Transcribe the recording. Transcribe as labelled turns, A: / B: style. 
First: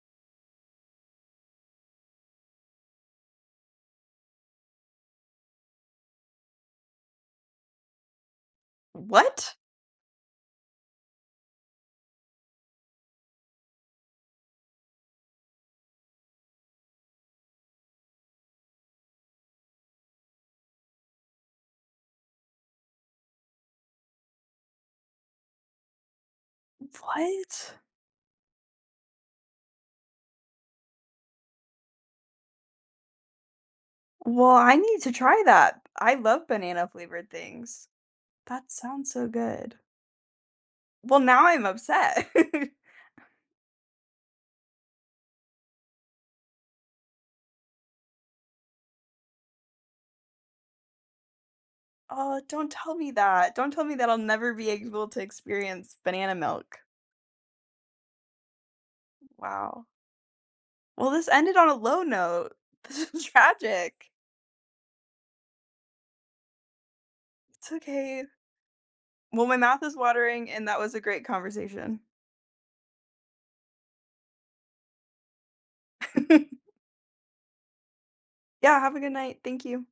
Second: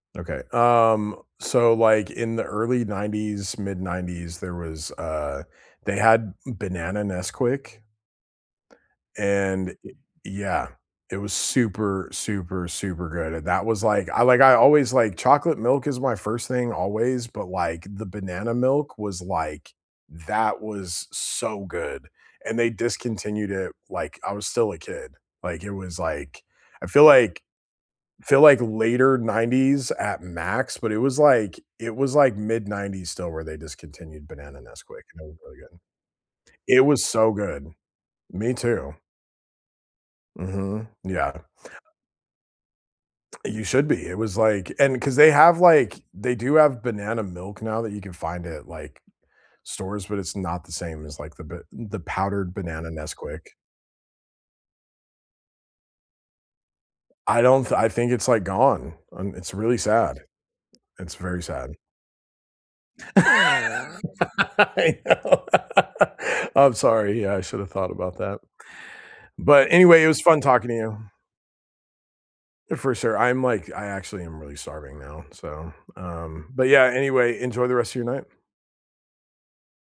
A: Okay. Um, so, like, in the early 90s, mid 90s, there was, uh, they had, mm, banana Nesquik
B: What?
A: and I yeah, it was super, super, super good, and that was like I like I always liked chocolate milk is my 1st thing always, but, like, the banana milk was, like, that was so good, and they discontinued it, like I was still a kid, like, it was like I feel like
B: What?
A: I feel like later 90s at max, but it was like it was like mid 90s still where they discontinued
B: Well,
A: banana
B: I need
A: Nesquik,
B: to
A: it was
B: try
A: really good.
B: that. I love
A: It
B: banana
A: was
B: flavored
A: so good,
B: things.
A: me
B: That
A: too.
B: sounds so good.
A: Mhm,
B: Well,
A: yeah.
B: now I'm upset.
A: You should be. It was like and 'cause they have, like, they do have banana milk now that you can find at, like, stores, but it's not the same as, like, the ba the
B: Oh,
A: powdered
B: don't
A: banana
B: tell me
A: Nesquik.
B: that. Don't tell me that I'll never be able to experience banana milk.
A: I don't th I think it's like gone, and it's really
B: Wow.
A: sad.
B: Well,
A: It's
B: this
A: very
B: ended on a
A: sad.
B: low note. This is tragic.
A: I know. I'm sorry, yeah, I should've
B: It's
A: thought about
B: okay.
A: that.
B: Well, my
A: But
B: mouth is
A: anyway, it was fun
B: watering, and
A: talking to
B: that was
A: you.
B: a great conversation.
A: For sure, I'm like I actually am really starving now, so, um But yeah, anyway, enjoy the rest of your night.
B: Yeah, have a good night. Thank you.